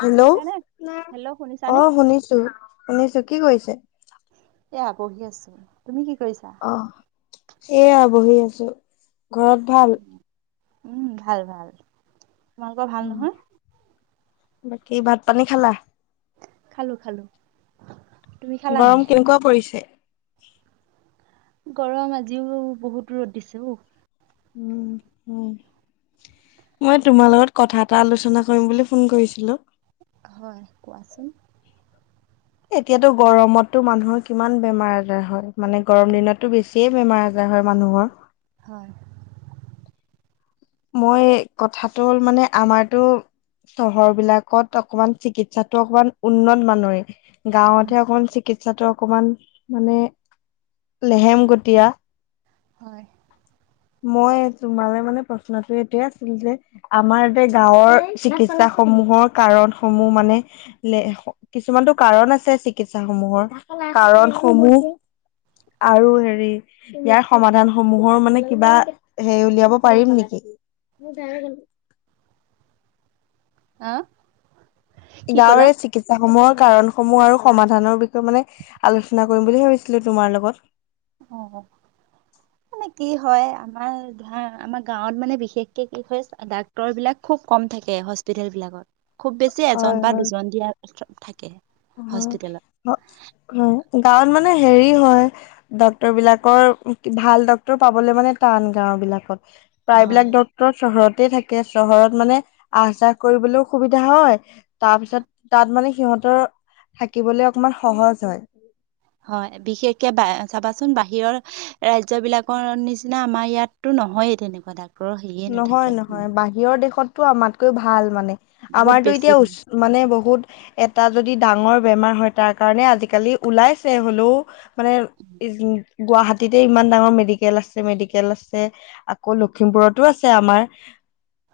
Hello শুনিছানে? [unintelligible] Hello শুনিছানে? অ শুনিছো শুনিছো কি কৰিছে? এ আ বহি আছো। তুমি কি কৰিছা? অ সেইয়া বহি আছো। ঘৰত ভাল? উম ভাল ভাল। তোমালোক ভাল নহয়? বাকী ভাত পানী খালা। খালো খালো। তুমি খালা নাই? গৰম কেনেকুৱা পৰিছে! গৰম আজিও বহুত ৰত দিছে অ। [unintelligible] উম হ মই তোমাৰ লগত কথা এটা আলোচনা কৰিম বুলি ফোন কৰিছিলো? হয় কোৱাচোন। এতিয়াতো গৰমতো মানুহৰ কিমান বেমাৰ আজাৰ হয় মানে গৰম দিনতটো বেছিয়ে। বেমাৰ আজাৰ হয় মানুহৰ। হয় মই কথাটো হ'ল মানে আমাৰতো? চহৰ বিলাকত অকমান চিকিৎসাটো অকমান উন্নত মানৰে। গাঁৱত উম হে অকল চিকিৎ। ছাটো অকমান মানে লেহেম গটীয়া। [unintelligible] হয়। মই তোমালে মানে প্ৰ। প্ৰশ্নটো এইটয়ে আছিল যে আমাৰ এতে গাঁৱৰ চিকিৎসা সমূহৰ কাৰণ সমূহ মানে। [unintelligible] কিছুমানতটো কাৰণ আছে চিকিৎসা সমূহৰ কাৰণ সমূহ। [unintelligible] [unintelligible] আৰু হেৰি ইয়াৰ সমাধান সমূহৰ মানে কিবা হেৰি উলিয়াব পাৰিম নেকি? [unintelligible] আহ। কি ক'লা? গাঁৱৰে চিকিৎসা সমূহত কাৰণসমূহ আৰু সমাধানৰ বিষয়ে মানে আলোচনা কৰিম বুলি ভাবিছিলো তোমাৰ লগত। অ অ। মানে কি হয় আমাৰ ধৰা আমাৰ গাঁৱত মানে বিশেষকে কি হয় ডাক্তৰ বিলাক খুব কম থাকে হস্পিতেল বিলাকত। খুব বেছি এজন বা দুজন দিয়াৰ থাকে। হস্পিতেলত অ [inaudible] গাঁৱত মানে হেৰি হয় ডক্তৰ বিলাকৰ ভাল ডক্তৰ পাবলে মানে টান গাও বিলাকত। হয় প্ৰায়বিলাক ডক্টৰ চহৰত তে থাকে চহৰত মানে আহ যাহ কৰিবলৈও সুবিধা হয়, তাৰপিছত তাত মানে সিহঁতৰ থাকিবলে অকমান সহজ হয়। হয় বিশেষকে বা চাবাচোন বাহিৰৰ ৰাজ্য বিলাকৰ নিচিনা আমাৰ ইয়াতো নহয় তেনেকুৱা ডাক নহয় নহয় বাহিৰৰ দেশতটো আমাতকৈ ভাল মানে। বহুত আমাৰতো বেছি এতিয়া উচ হয় মানে বহুত এটা যদি ডাঙৰ বেমাৰ হয় তাৰ কাৰণে আজিকালি ওলাইছে হ'লেও মানে। উম, গুৱাহাটীতে ইমান ডাঙৰ মেডিকেল আছে মেডিকেল আছে আকৌ লখিমপুৰত টো আছে আমাৰ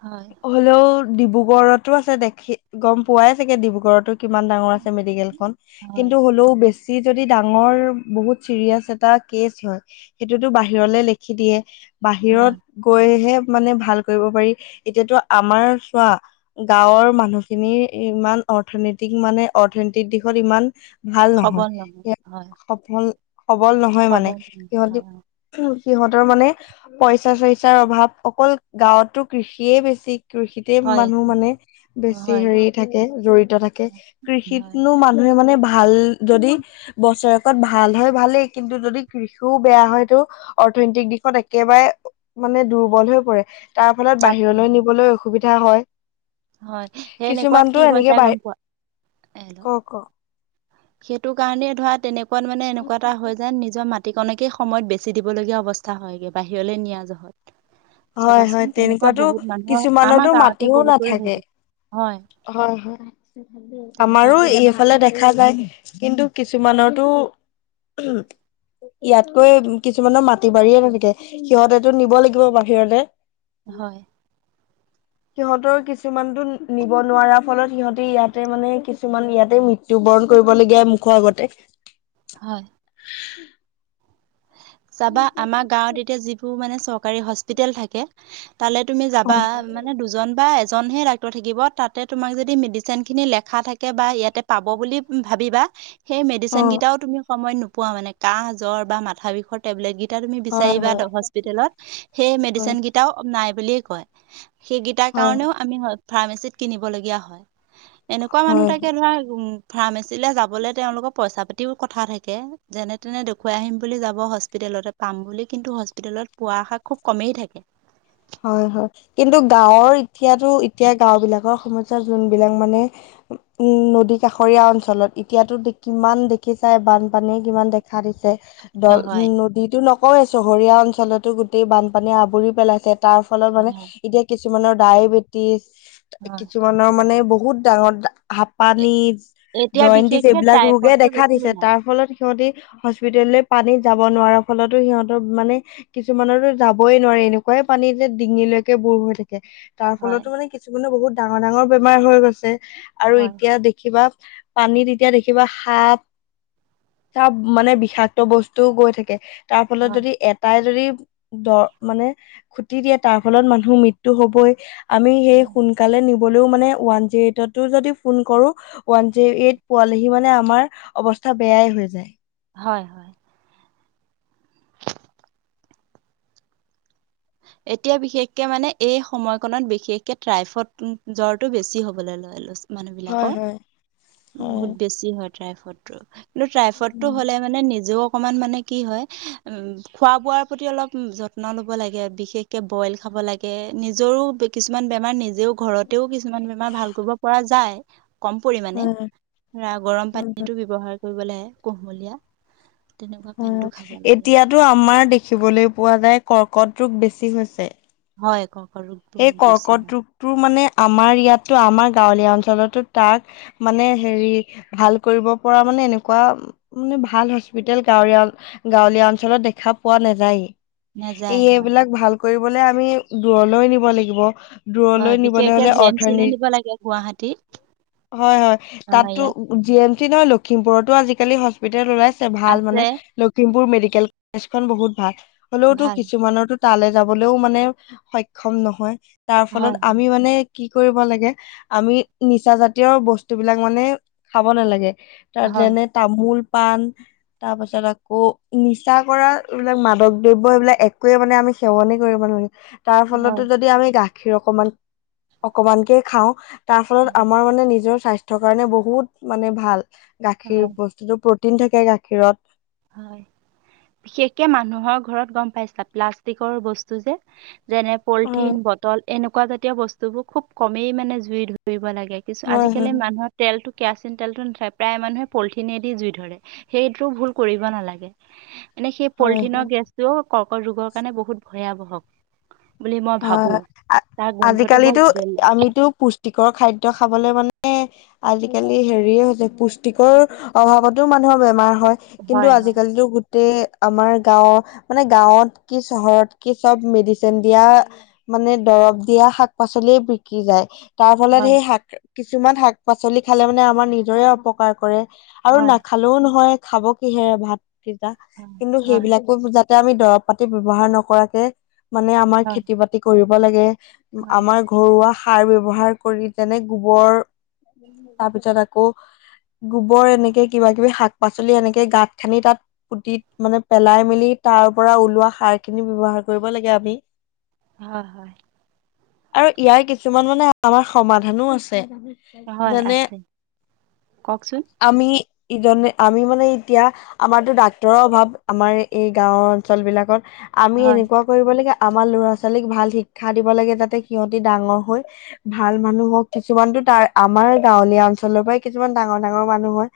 হয় হলেও ডিব্ৰুগড়তো আছে দেখি গম পোৱাই চাগে ডিব্ৰুগড়তো? কিমান ডাঙৰ আছে মেডিকেল খন হয় কিন্তু হ'লেও বেছি বেচি যদি ডাঙৰ বহুত চিৰিয়াচ এটা কেচ হয় সেইটো বাহিৰ লখি দিয়ে। বাহিৰত হয়, গৈহে মানে ভাল কৰিব পাৰি। এতিয়াতো আমাৰ চোৱা গাঁৱৰ মানুহখিনি ইমান অৰ্থনীতিক মানে অৰ্থনতিক দিশত ইমান ভাল নহয় সবল স হয় সফল সবল নহয় মানে সবল সিহতি। নহয়, সিহঁতৰ মানে পইচা চৰিচাৰ অভাৱ অকল গাঁৱতটো কৃষিয়ে বেছি। কৃষিতে হয় মানুহ মানে অ, বেছি হয় হেৰি থাকে জড়িত থাকে। হয় হয় কৃষিতনো মানুহে মানে ভাল ভাল যদি বছৰেকত ভাল হয় ভালেই কিন্তু যদি কৃষিও বেয়া হয়তটো অৰ্থনৈতিক দিশত একেবাৰে মানে দুৰ্বল হৈ পৰে তাৰ ফলত চাপ উম, বাহিৰলৈ নিবলৈ অসুবিধা হয় হয় সেই এনেকুৱাত কি কিছুমানটো হৈ এনেকে যায় বাহী গম পোৱা হেল্ল' ক ক সেইটো কাৰণে ধৰা তেনেকুৱাত মানে এনেকুৱা এটা হয় যায়, নিজৰ মাটিকনকে সময়ত বেছি দিব লগীয়া হ'ব অৱস্থা হয়গে বাহিৰলে নিয়া জহত। হয় চাবাচোন হয় তেনেকুৱা তেনেকুৱাতো বহুত মানুহৰ আমাৰ কিছুমানতো গাঁৱতে মাটিও বহুতৰে হৈ নাথাকে। গৈছে হয় হয় হয় তেনেকুৱা আমাৰো অৱস্থা এইফালে দেখা যায়। কিন্তু কিছুমানৰটো ইয়াতকৈ কিছুমানৰ মাটি বাৰীয়ে নাথাকে সিহঁতেতো নিব লাগিব বাহিৰলে। হয়। [inaudible] সিহঁতৰ কিছুমানতো নিব নোৱাৰাৰ ফলত সিহঁতে ইয়াতে মানে কিছুমান ইয়াতে মৃত্যুবৰণ কৰিবলগীয়া মুখৰ আগতে। হয়। চাবা আমাৰ গাঁৱত এতিয়া যিবোৰ মানে চৰকাৰী হস্পিতেল থাকে তালে তুমি অ যাবা মানে দুজন বা এজন ডাক্তৰ থাকিব তাতে তোমাক যদি মেডিচিন খিনি লেখা থাকে বা ইয়াতে পাব বুলি ভাবিবা সেই অ মেডিচিন কেইটাও তুমি সময়ত নোপোৱা মানে কাহ জ্বৰ বা মাথা বিষৰ টেবলেট গেই এতিয়া তুমি হয় বিচাৰিবা হস্পিটেলত সেই হয় মেডিচিন কেইটাও নাই বুলিয়ে কয়। সেইকেইটাৰ হয় কাৰণেও আমি ফাৰ্মাচীত কিনিব লগীয়া হয়। এনেকুৱা মানুহ হয় হয় থাকে ধৰা ফাৰ্মাচীলৈ যাবলৈ তেওঁলোকৰ পইচা পাতিও কথা থাকে যেনে তেনে দেখুৱাই আহিম যাব হস্পিটেলত পাম বুলি কিন্তু হস্পিটেলত পোৱা আশা খুব কমেই থাকে হয় হয় কিন্তু গাঁওৰ এতিয়াতো এতিয়া গাওঁ বিলাকৰ সমস্যা যোনবিলাক মানে উম নদী কাষৰীয়া অঞ্চলত এতিয়াতো কিমান দেখিছাই বানপানীয়ে কিমান দেখা দিছে দল হয় নদীতো নকওৱে চহৰীয়া অঞ্চলতো গোটেই বানপানীয়ে আৱৰি পেলাইছে তাৰ ফলত মানে এতিয়া কিছুমানৰ ডায়েবেটিছ হয় হয় কিছুমানৰ মানে বহুত ডাঙৰ হাপানিছ এতিয়া জনদিছ বিশেষকে এইবিলাক ৰোগে ট্ৰাইফডটো দেখা বেছি দিছে ওলায়। তাৰ ফলত সিহঁতি হস্পিতেললৈ পানী যাব নোৱাৰাৰ ফলতো সিহঁতৰ মানে কিছুমানতো যাবই নোৱাৰে এনেকুৱাই পানীতে ডিঙিলৈকে বুৰ হৈ থাকে তাৰ হয় ফলতো মানে কিছুমানে বহুত ডাঙৰ ডাঙৰ বেমাৰ হৈ গৈছে আৰু হয়। এতিয়া দেখিবা পানীত এতিয়া দেখিবা সাপ চাপ মানে বিষাক্ত বস্তুও গৈ থাকে তাৰ ফলত হয় যদি এটাই যদি দ মানে খুটি দিয়ে তাৰ ফলত মানুহৰ মৃত্যু হবই আমি সেই সোনকালে নি নিবলেও মানে ওৱান জেৰ এইট ফোন কৰোঁ ওৱান জিৰ এইট পোৱালেহি সি মানে আমাৰ অৱস্থা বেয়াই হৈ যায় হয় হয় এতিয়া বিশেষকে মানে এই সময়কনত বিশেষকে ট্ৰাইফট জ্বৰটো বেছি হ'বলৈ মানুহ হয় বিলাকৰ হয় হয় বহুত বেছি হয় ট্ৰাইফটো কিন্তু ট্ৰাইফড টো হ'লে মানে নিজেও অকমান মানে কি হয় উ খোৱা বোৱাৰ প্ৰতি অলপ যত্ন ল'ব লাগে বিশেষকে বইল খাব লাগে নিজৰো কিছুমান বেমাৰ নিজেও ঘৰত তেও কিছুমান বেমাৰ ভাল কৰিব পৰা যায় কম পৰিমানে হয় ধৰা গৰম হয় পানীটো ব্যৱহাৰ কৰিব লাগে কুহুমীয়া হয় এতিয়াতো আমাৰ দেখিবলৈ পোৱা যায় কৰ্কট ৰোগ বেছি হৈছে হয় ক সেই কৰ্কট ৰোগটো মানে আমাৰ ইয়াতো আমাৰ গাঁৱলীয়া অঞ্চলতো তাক মানে হেৰি ভাল কৰিব পৰা মানে এনেকুৱা মানে ভাল হস্পিতেল গাঁৱীয়া গাঁৱলীয়া অঞ্চলত দেখা পোৱা নাযায়। নাযায় এই হয় এইবিলাক ভাল কৰিবলে আমি দূৰলৈ নিব লাগিব। দূৰলৈ হয়, নিবলৈ বিশেষকে হলে জে এম চিলে অৰ্থনী নিব লাগে গুৱাহাটীত। হয়, হয় আমাৰ তাতো ইয়াত জি এম চি নহয় লখিমপুৰতো আজি আজিকালি হস্পিতেল ওলাইছে ভাল আছে মানে, লখিমপুৰ মেডিকেল কলেজ খন বহুত ভাল। হলেওতো ভাল কিছুমানৰো তালৈ যাবলেও মানে সক্ষম নহয়। তাৰ ফলত হয় আমি মানে কি কৰিব লাগে আমি নিচা জাতীয় বস্তু বিলাক মানে খাব নালাগে। তাৰ হয় যেনে তামোল, পান তাৰ পাছত আকৌ নিচা কৰা এইবিলাক মাদক দ্ৰব্য সবিলাক একোৱে মানে আমি সেৱনে কৰিব নোৱাৰি। তাৰ হয় ফলতো যদি আমি গাখীৰ অকমান অকমানকে খাওঁ। তাৰ ফলত হয় আমাৰ মানে নিজৰ স্বাস্থ্যৰ কাৰণে বহুত মানে ভাল হয়। গাখীৰ বস্তুতটো। প্ৰটিন থাকে গাখীৰত। হয়, বিশেষকে মানুহৰ ঘৰত গম পাইছা, প্লাষ্টিকৰ বস্তু যে, যেনে হয় পলিথিন, বটল এনেকুৱা জাতীয় বস্তুবোৰ খুব কমেই মানে জুই ধুৰিব লাগে। কিছু হয় হয় আজিকালি মানুহৰ তেলটো কেৰাচিন তেলটো নাপায় প্ৰায় মানুহে পলিথিনেদি জুই ধৰে, সেইটোও ভুল কৰিব নালাগে। এনে সেই হয় পলিথিনৰ হয়। গেছটোও কৰ্কট ৰোগৰ কাৰণে বহুত ভয়াৱহক। অ। বৰ আজিকালিতো বেলেগ আমিতো পুষ্টিকৰ খাদ্যয খাবলে মানে আজিকালি হেৰিয়ে হৈছে পুষ্টিকৰ অভাৱতো মানুহৰ বেমাৰ হয়। হয় কিন্তু হয় আজিকালিতো গ আমাৰ গাঁওৰ মানে গাঁৱত কি চহৰত কি চব মেডিচিন দিয়া মানে দৰব দিয়া শাক-পাচলিয়ে বিকি যায়। তাৰ ফলত হয় সেই শাক কিছুমান শাক-পাচলি খালে মানে আমাৰ নিজৰে অপকাৰ কৰে আৰু হয় নাখালেও নহয়। খাব কিহে ভাত কিতা কিন্তু হয় সেইবিলাকো বুজাত এতিয়া আমি দৰব পাতি বব্যৱহাৰ নকৰাকে মানে আমাৰ হয় খেতি-বাতি কৰিব লাগে। হয় আমাৰ ঘৰুৱা সাৰ ব্যাৱহাৰ কৰি যেনে গোবৰ। তাৰপিছত আকৌ গোবৰ এনেকে কিবা-কিবি শাক-পাচলি এনেকে গাঁত খানি তাত পুতি মানে পেলাই মেলি তাৰ পৰা ওলোৱা সাৰ খিনি বব্যৱহাৰ কৰিব লাগে আমি। হয় হয় আৰু ইয়াৰ কিছুমান মানে আমাৰ সমাধানো আছে। হয় হয় যেনে আছে কওকচোন আমি ই ধনে আমি মানে এতিয়া আমাৰতো ডাক্তৰৰ অভাৱ আমাৰ এই গাঁওৰ অঞ্চল বিলাকত আমি হয় এনেকুৱা কৰিব লাগে। আমাৰ ল'ৰা ছোৱালী ছোৱালীক ভাল শিক্ষা দিব লাগে। যাতে সিহঁতি ডাঙৰ হৈ ভাল মানুহ হওক কিছুমানতো তাৰ আমাৰ আমাৰ গাঁৱলীয়া অঞ্চলৰ পৰাই কিছুমান ডাঙৰ ডাঙৰ মানুহ হয়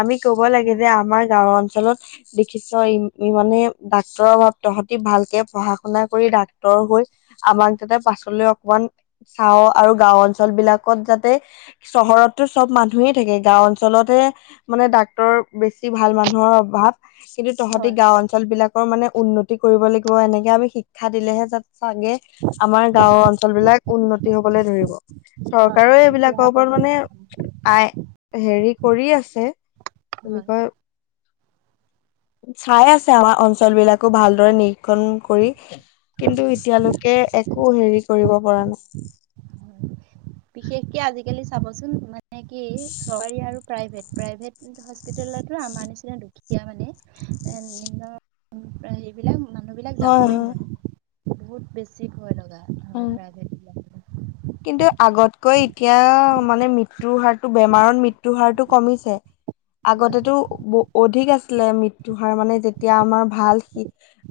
আমি ক'ব লাগে হয় যে আমাৰ গাওৰ অল অঞ্চলত দেখিছ ই মানে ডাক্তৰৰ অভাৱ তহতি ভালকে পঢ়া শুনা কৰি ডাক্টৰ ৰ হৈ আমাক যাতে পাছলৈ অকমান চাওঁ। আৰু গাও অঞ্চল বিলাকত যাতে চহৰততো চব মানুহেই থাকে গাওঁ অঞ্চলতে মানে ডাক্তৰ বেছি ভাল মানুহৰ অভাৱ। কিন্তু তহঁতি হয় গাওঁ অঞ্চল বিলাকৰ মানে উন্নতি কৰিব লাগিব। এনেকে আমি শিক্ষা দিলেহে যাত চাগে আমাৰ গাওঁ অঞ্চল বিলাক উন্নতি হবলৈ ধৰিব। হয় চৰকাৰও হয় উঠি এইবিলাকৰ অহা ওপৰত প্ৰজন্ম মানে আই হেৰি কৰি আছে। হয় তেনেকৈ চাই আছে আমাৰ অঞ্চল বিলাকো ভালদৰে নিৰীক্ষণ কৰি। কিন্তু, হয় এতিয়ালৈকে একো হেৰি কৰিব পৰা নাই। বিশেষকে আজিকালি চাবচোন মানে কি চৰকাৰী আৰু প্ৰাইভেট প্ৰাইভেট হস্পিতেলো আমাৰ নিচিনা দুখীয়া মানে, এ নিম্ন-' সেইবিলাক মানুহ বিলাক হয় যাবই নোৱাৰে বহুত বেছি ভয় লগা হয় প্ৰাইভেট বিলাক কিন্তু আগতকৈ এতিয়া মানে মৃত্যুৰ হাৰতটো বেমাৰত মৃত্যুৰ হাৰতটো কমিছে। হয় আগতেতো অধিক আছে মৃত্যুৰ হাৰ মানে যেতিয়া আমাৰ ভাল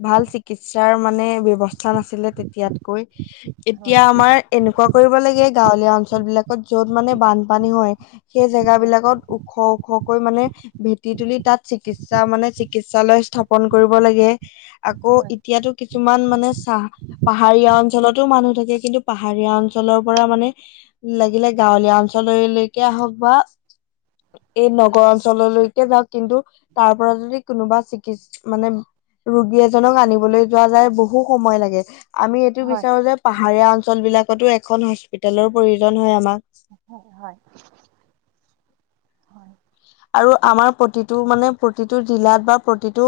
ভাল চিকিৎসাৰ মানে ব্যৱস্থা নাছিলে। তেতিয়াতকৈ এতিয়া হয় আমাৰ এনেকুৱা কৰিব লাগে গাঁৱলীয়া অঞ্চল বিলাকত যত মানে বানপানী হয় সেই জেগা হয় বিলাকত ওখ ওখ মানে ভেটি তুলি তাত চিকিৎসা মানে চিকিৎসালয় স্থাপন কৰিব লাগে। অ হয় এতিয়াতো কিছুমান মানে চাহ পাহাৰীয়া অঞ্চলতো মানুহ থাকে। কিন্তু পাহাৰীয়া অঞ্চল অঞ্চলৰ পৰা মানে লাগিলে গাঁৱলীয়া অঞ্চললৈকে আহওক বা এই নগৰ অঞ্চললৈকে যাওক কিন্তু তাৰ পৰা যদি কোনোবা চিকিৎসা মানে ৰোগী এজনক আনিবলৈ যোৱা যায় বহু সময় লাগে। আমি এইটো হয় বিচাৰো যে পাহাৰীয়া অঞ্চল বিলাকতো এখন হস্পিতেলৰ প্ৰয়োজন হয় আমাক। হয় হয়। আৰু আমাৰ প্ৰতিটো মানে প্ৰতিটো জিলাত বা প্ৰতিটো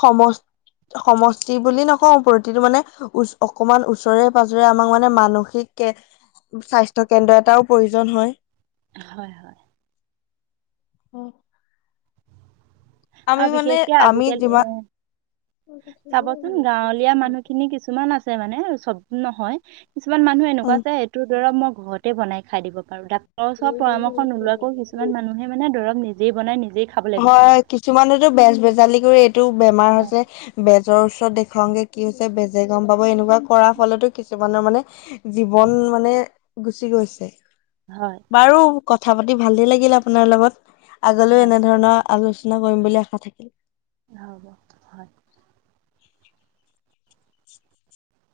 সমস সমষ্টি বুলি নকওঁ প্ৰতিটো মানেচ অকনমান ওচৰে পাজৰে আমাক মানে মানসিক স্বাস্থ্য কেন্দ্ৰ এটাও প্ৰয়োজন হয়। হয় হয়। উম আমি আৰু মানে বিশেষকে আমি আজিকালি যিমান এ চাবচোন গাঁৱলীয়া মানুহখিনি কিছুমান আছে মানে চব নহয়। কিছুমান মানুহ উম এনেকুৱা আছে সেইটোৰ দৰৱ মই ঘৰতে বনাই খাই দিব পাৰো দা ঘৰ ওচৰত পৰামৰ্শ নোলোৱাকেও কিছুমান মানুহে মানে দৰৱ নিজেই বনাই নিজ হয় কিছুমানতো বেজ বেজালিক কৰি এইটো বেমাৰ হৈছে বেজ নিৰ ওচৰত দেখাওগে কি হৈছে বেজে গম পাব এনেকুৱা কৰাৰ ফলতো কিছুমানৰ মানে [unintelligible] জীৱন মানে গুচি গৈছে। হয় বাৰু কথা পাতি ভালে লাগিল আপোনাৰ লগত আগলৈও হয় এনে আলোচনা কৰিম বুলি আশা থাকিল। হ ব হয় [unintelligible] [unintelligible] [inaudible]